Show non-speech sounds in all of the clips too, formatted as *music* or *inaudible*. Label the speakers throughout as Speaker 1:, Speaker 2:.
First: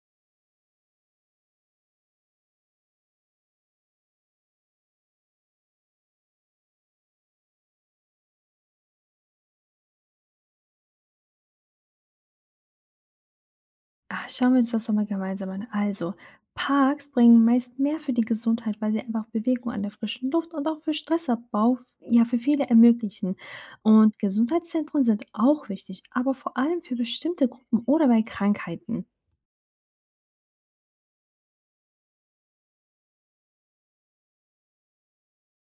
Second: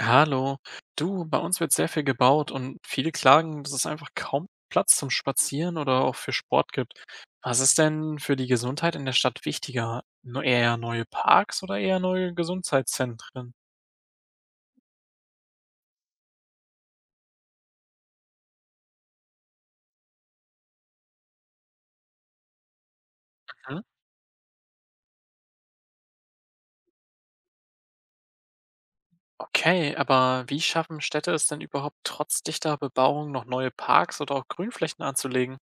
Speaker 1: Hallo. Du, bei uns wird sehr viel gebaut und viele klagen, dass es einfach kaum Platz zum Spazieren oder auch für Sport gibt. Was ist denn für die Gesundheit in der Stadt wichtiger? Nur eher neue Parks oder eher neue Gesundheitszentren?
Speaker 2: Ah, schauen wir uns das doch mal gemeinsam an. Also, Parks bringen meist mehr für die Gesundheit, weil sie einfach Bewegung an der frischen Luft und auch für Stressabbau ja für viele ermöglichen.
Speaker 1: Mhm.
Speaker 2: Und Gesundheitszentren sind auch wichtig, aber vor allem für bestimmte Gruppen oder bei Krankheiten.
Speaker 1: Okay, aber wie schaffen Städte es denn überhaupt trotz dichter Bebauung noch neue Parks oder auch Grünflächen anzulegen?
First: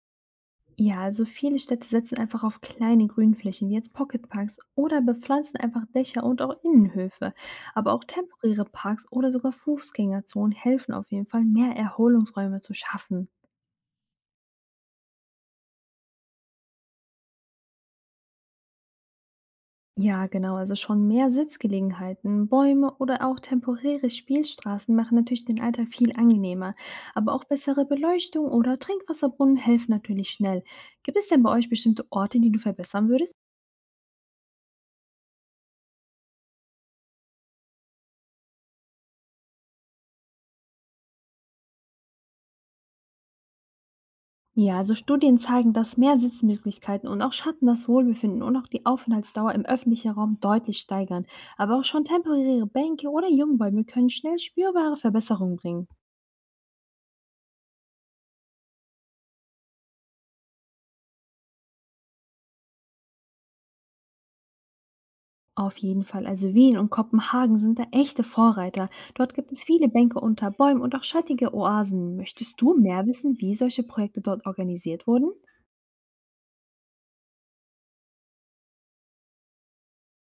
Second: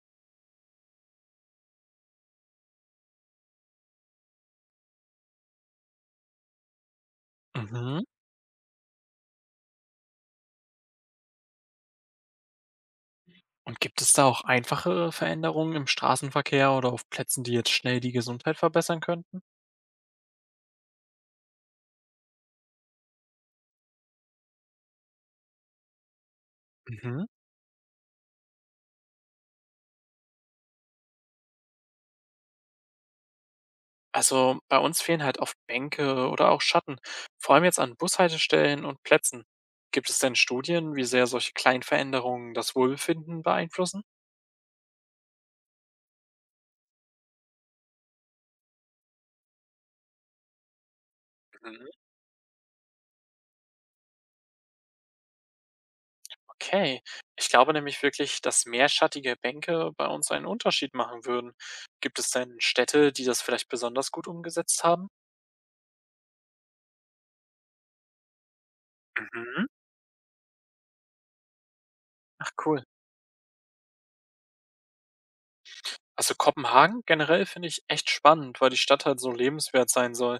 Speaker 2: Ja, also viele Städte setzen einfach auf kleine Grünflächen, wie jetzt Pocketparks, oder bepflanzen einfach Dächer und auch Innenhöfe. Aber
Speaker 1: Mhm.
Speaker 2: auch temporäre Parks oder sogar Fußgängerzonen helfen auf jeden Fall, mehr Erholungsräume zu schaffen.
Speaker 1: Und gibt es da auch einfachere Veränderungen im Straßenverkehr oder auf Plätzen, die jetzt schnell die Gesundheit verbessern könnten?
Speaker 2: Ja, genau. Also schon mehr Sitzgelegenheiten, Bäume oder auch temporäre Spielstraßen machen natürlich den Alltag viel angenehmer.
Speaker 1: Mhm.
Speaker 2: Aber auch bessere Beleuchtung oder Trinkwasserbrunnen helfen natürlich schnell. Gibt es denn bei euch bestimmte Orte, die du verbessern würdest?
Speaker 1: Also bei uns fehlen halt oft Bänke oder auch Schatten, vor allem jetzt an Bushaltestellen und Plätzen. Gibt es denn Studien, wie sehr solche kleinen Veränderungen das Wohlbefinden beeinflussen?
Speaker 2: Ja, also Studien zeigen, dass mehr Sitzmöglichkeiten und auch Schatten das Wohlbefinden und auch die Aufenthaltsdauer im öffentlichen Raum deutlich steigern. Aber auch
Speaker 1: Mhm.
Speaker 2: schon temporäre Bänke oder Jungbäume können schnell spürbare Verbesserungen bringen.
Speaker 1: Okay, ich glaube nämlich wirklich, dass mehr schattige Bänke bei uns einen Unterschied machen würden. Gibt es denn Städte, die das vielleicht besonders gut umgesetzt haben?
Speaker 2: Auf jeden Fall. Also Wien und Kopenhagen sind da echte Vorreiter. Dort gibt es
Speaker 1: Mhm.
Speaker 2: viele Bänke unter Bäumen und auch schattige Oasen.
Speaker 1: Ach
Speaker 2: Möchtest du
Speaker 1: cool.
Speaker 2: mehr wissen, wie solche Projekte dort organisiert wurden? *laughs*
Speaker 1: Also Kopenhagen generell finde ich echt spannend, weil die Stadt halt so lebenswert sein soll.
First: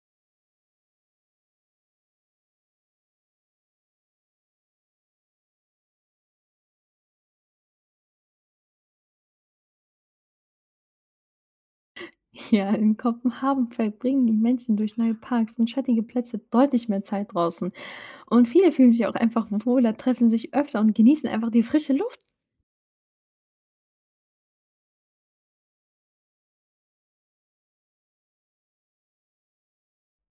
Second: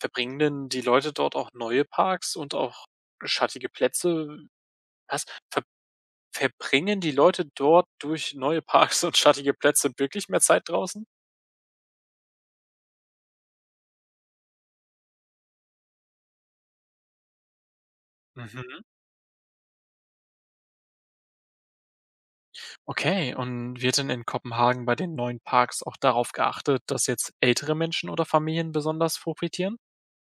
Speaker 1: Verbringen denn die Leute dort auch neue Parks und auch schattige Plätze? Was? Ver verbringen die Leute dort durch neue Parks *laughs* und schattige Plätze wirklich mehr Zeit draußen?
Speaker 2: Ja, in Kopenhagen verbringen die Menschen durch neue Parks und schattige Plätze deutlich mehr Zeit draußen. Und viele
Speaker 1: Mhm.
Speaker 2: fühlen sich auch einfach wohler, treffen sich öfter und genießen einfach die frische Luft.
Speaker 1: Okay, und wird denn in Kopenhagen bei den neuen Parks auch darauf geachtet, dass jetzt ältere Menschen oder Familien besonders profitieren?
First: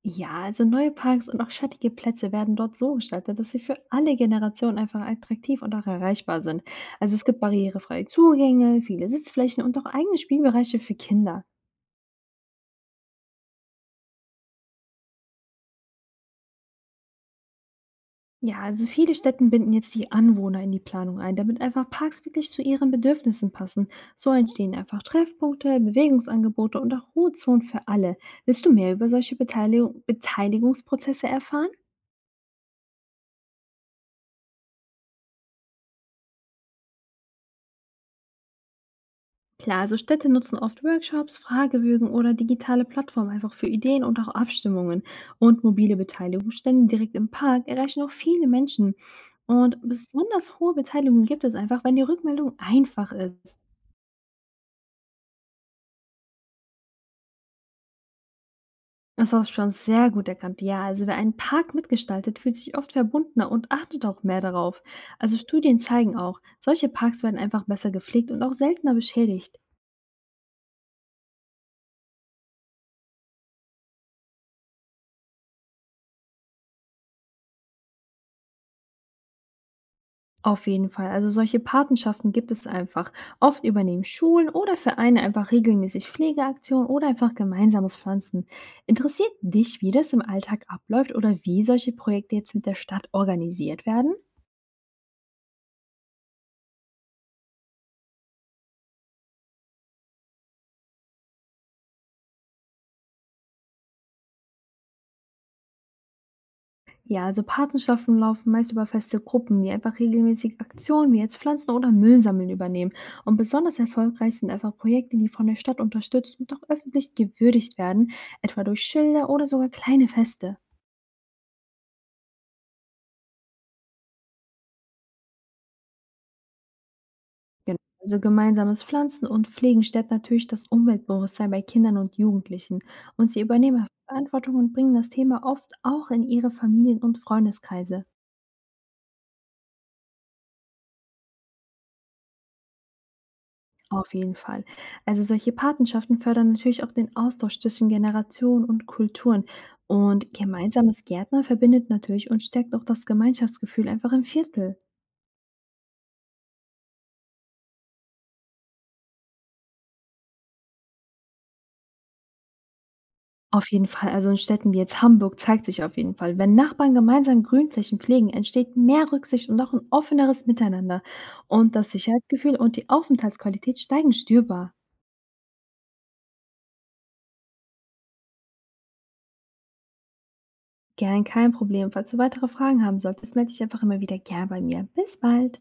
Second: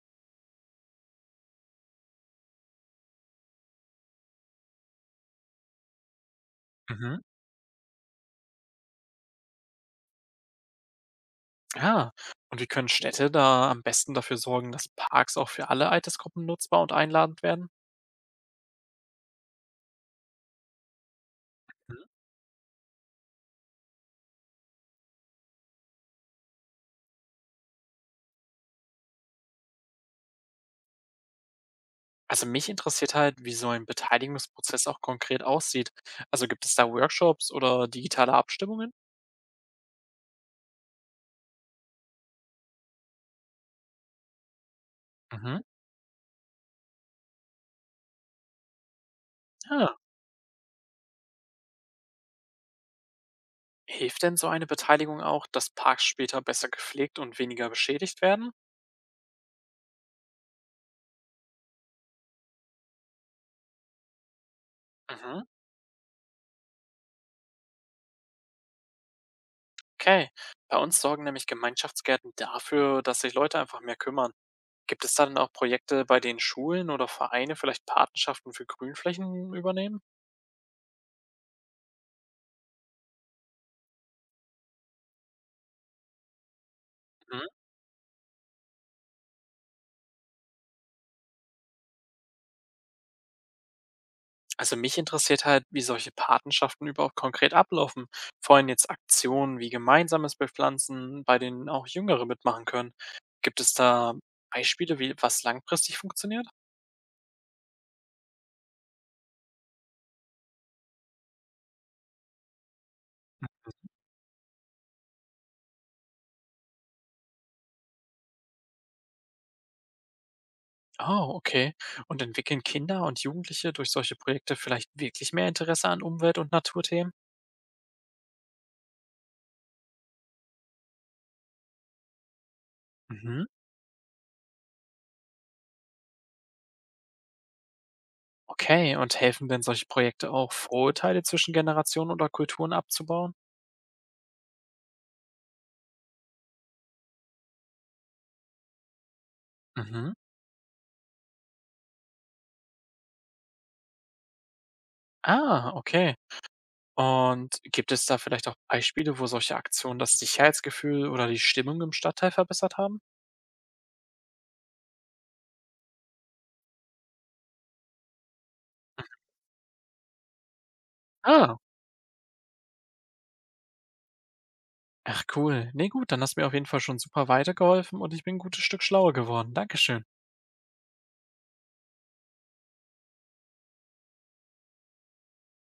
Speaker 2: Ja, also neue Parks und auch schattige Plätze werden dort so gestaltet, dass sie für alle Generationen einfach attraktiv und auch erreichbar sind. Also
Speaker 1: Mhm.
Speaker 2: es gibt barrierefreie Zugänge, viele Sitzflächen und auch eigene Spielbereiche für Kinder.
Speaker 1: Ja. Und wie können Städte da am besten dafür sorgen, dass Parks auch für alle Altersgruppen nutzbar und einladend werden?
Speaker 2: Ja, also viele Städten binden jetzt die Anwohner in die Planung ein, damit einfach
Speaker 1: Mhm.
Speaker 2: Parks wirklich zu ihren Bedürfnissen passen. So entstehen einfach Treffpunkte, Bewegungsangebote und auch Ruhezonen für alle. Willst du mehr über solche Beteiligungsprozesse erfahren?
Speaker 1: Also mich interessiert halt, wie so ein Beteiligungsprozess auch konkret aussieht. Also gibt es da Workshops oder digitale Abstimmungen?
Speaker 2: Klar, also Städte nutzen oft Workshops, Fragebögen oder digitale Plattformen einfach für Ideen und auch Abstimmungen.
Speaker 1: Mhm.
Speaker 2: Und mobile Beteiligungsstände direkt im Park erreichen auch viele Menschen. Und
Speaker 1: Ja.
Speaker 2: besonders hohe Beteiligung gibt es einfach, wenn die Rückmeldung einfach ist.
Speaker 1: Hilft denn so eine Beteiligung auch, dass Parks später besser gepflegt und weniger beschädigt werden?
Speaker 2: Das hast du schon sehr gut erkannt. Ja, also wer einen Park mitgestaltet, fühlt sich oft verbundener und achtet auch mehr darauf. Also
Speaker 1: Mhm,
Speaker 2: Studien zeigen auch, solche Parks werden einfach besser gepflegt und auch seltener beschädigt.
Speaker 1: okay. Bei uns sorgen nämlich Gemeinschaftsgärten dafür, dass sich Leute einfach mehr kümmern. Gibt es da denn auch Projekte, bei denen Schulen oder Vereine vielleicht Patenschaften für Grünflächen übernehmen?
Speaker 2: Auf jeden Fall. Also solche Patenschaften gibt es einfach. Oft übernehmen Schulen oder Vereine einfach regelmäßig Pflegeaktionen oder einfach
Speaker 1: Mhm.
Speaker 2: gemeinsames Pflanzen. Interessiert dich, wie das im Alltag abläuft oder wie solche Projekte jetzt mit der Stadt organisiert werden?
Speaker 1: Also mich interessiert halt, wie solche Patenschaften überhaupt konkret ablaufen. Vor allem jetzt Aktionen wie gemeinsames Bepflanzen, bei denen auch Jüngere mitmachen können. Gibt es da Beispiele, wie was langfristig funktioniert?
Speaker 2: Ja, also Patenschaften laufen meist über feste Gruppen, die einfach regelmäßig Aktionen wie jetzt Pflanzen oder Müll sammeln übernehmen. Und besonders erfolgreich sind einfach Projekte, die von der Stadt unterstützt und auch öffentlich gewürdigt werden, etwa durch Schilder oder sogar kleine Feste.
Speaker 1: Oh, okay. Und entwickeln Kinder und Jugendliche durch solche Projekte vielleicht wirklich mehr Interesse an Umwelt- und Naturthemen?
Speaker 2: Genau. Also gemeinsames Pflanzen und Pflegen stärkt natürlich das Umweltbewusstsein bei Kindern und Jugendlichen. Und sie
Speaker 1: Mhm.
Speaker 2: übernehmen Verantwortung und bringen das Thema oft auch in ihre Familien- und Freundeskreise.
Speaker 1: Okay, und helfen denn solche Projekte auch, Vorurteile zwischen Generationen oder Kulturen abzubauen?
Speaker 2: Auf jeden Fall. Also solche Patenschaften fördern natürlich auch den Austausch zwischen Generationen und Kulturen.
Speaker 1: Mhm.
Speaker 2: Und gemeinsames Gärtner verbindet natürlich und stärkt auch das Gemeinschaftsgefühl einfach im Viertel.
Speaker 1: Ah, okay. Und gibt es da vielleicht auch Beispiele, wo solche Aktionen das Sicherheitsgefühl oder die Stimmung im Stadtteil verbessert haben?
Speaker 2: Auf jeden Fall, also in Städten wie jetzt Hamburg zeigt sich auf jeden Fall, wenn Nachbarn gemeinsam Grünflächen pflegen, entsteht mehr Rücksicht und auch ein offeneres Miteinander.
Speaker 1: Ah,
Speaker 2: Und das Sicherheitsgefühl und die Aufenthaltsqualität steigen spürbar.
Speaker 1: ach cool. Nee, gut, dann hast du mir auf jeden Fall schon super weitergeholfen und ich bin ein gutes Stück schlauer geworden. Dankeschön.
Speaker 2: Gern, kein Problem. Falls du weitere Fragen haben solltest, melde dich einfach immer wieder gern bei mir. Bis bald.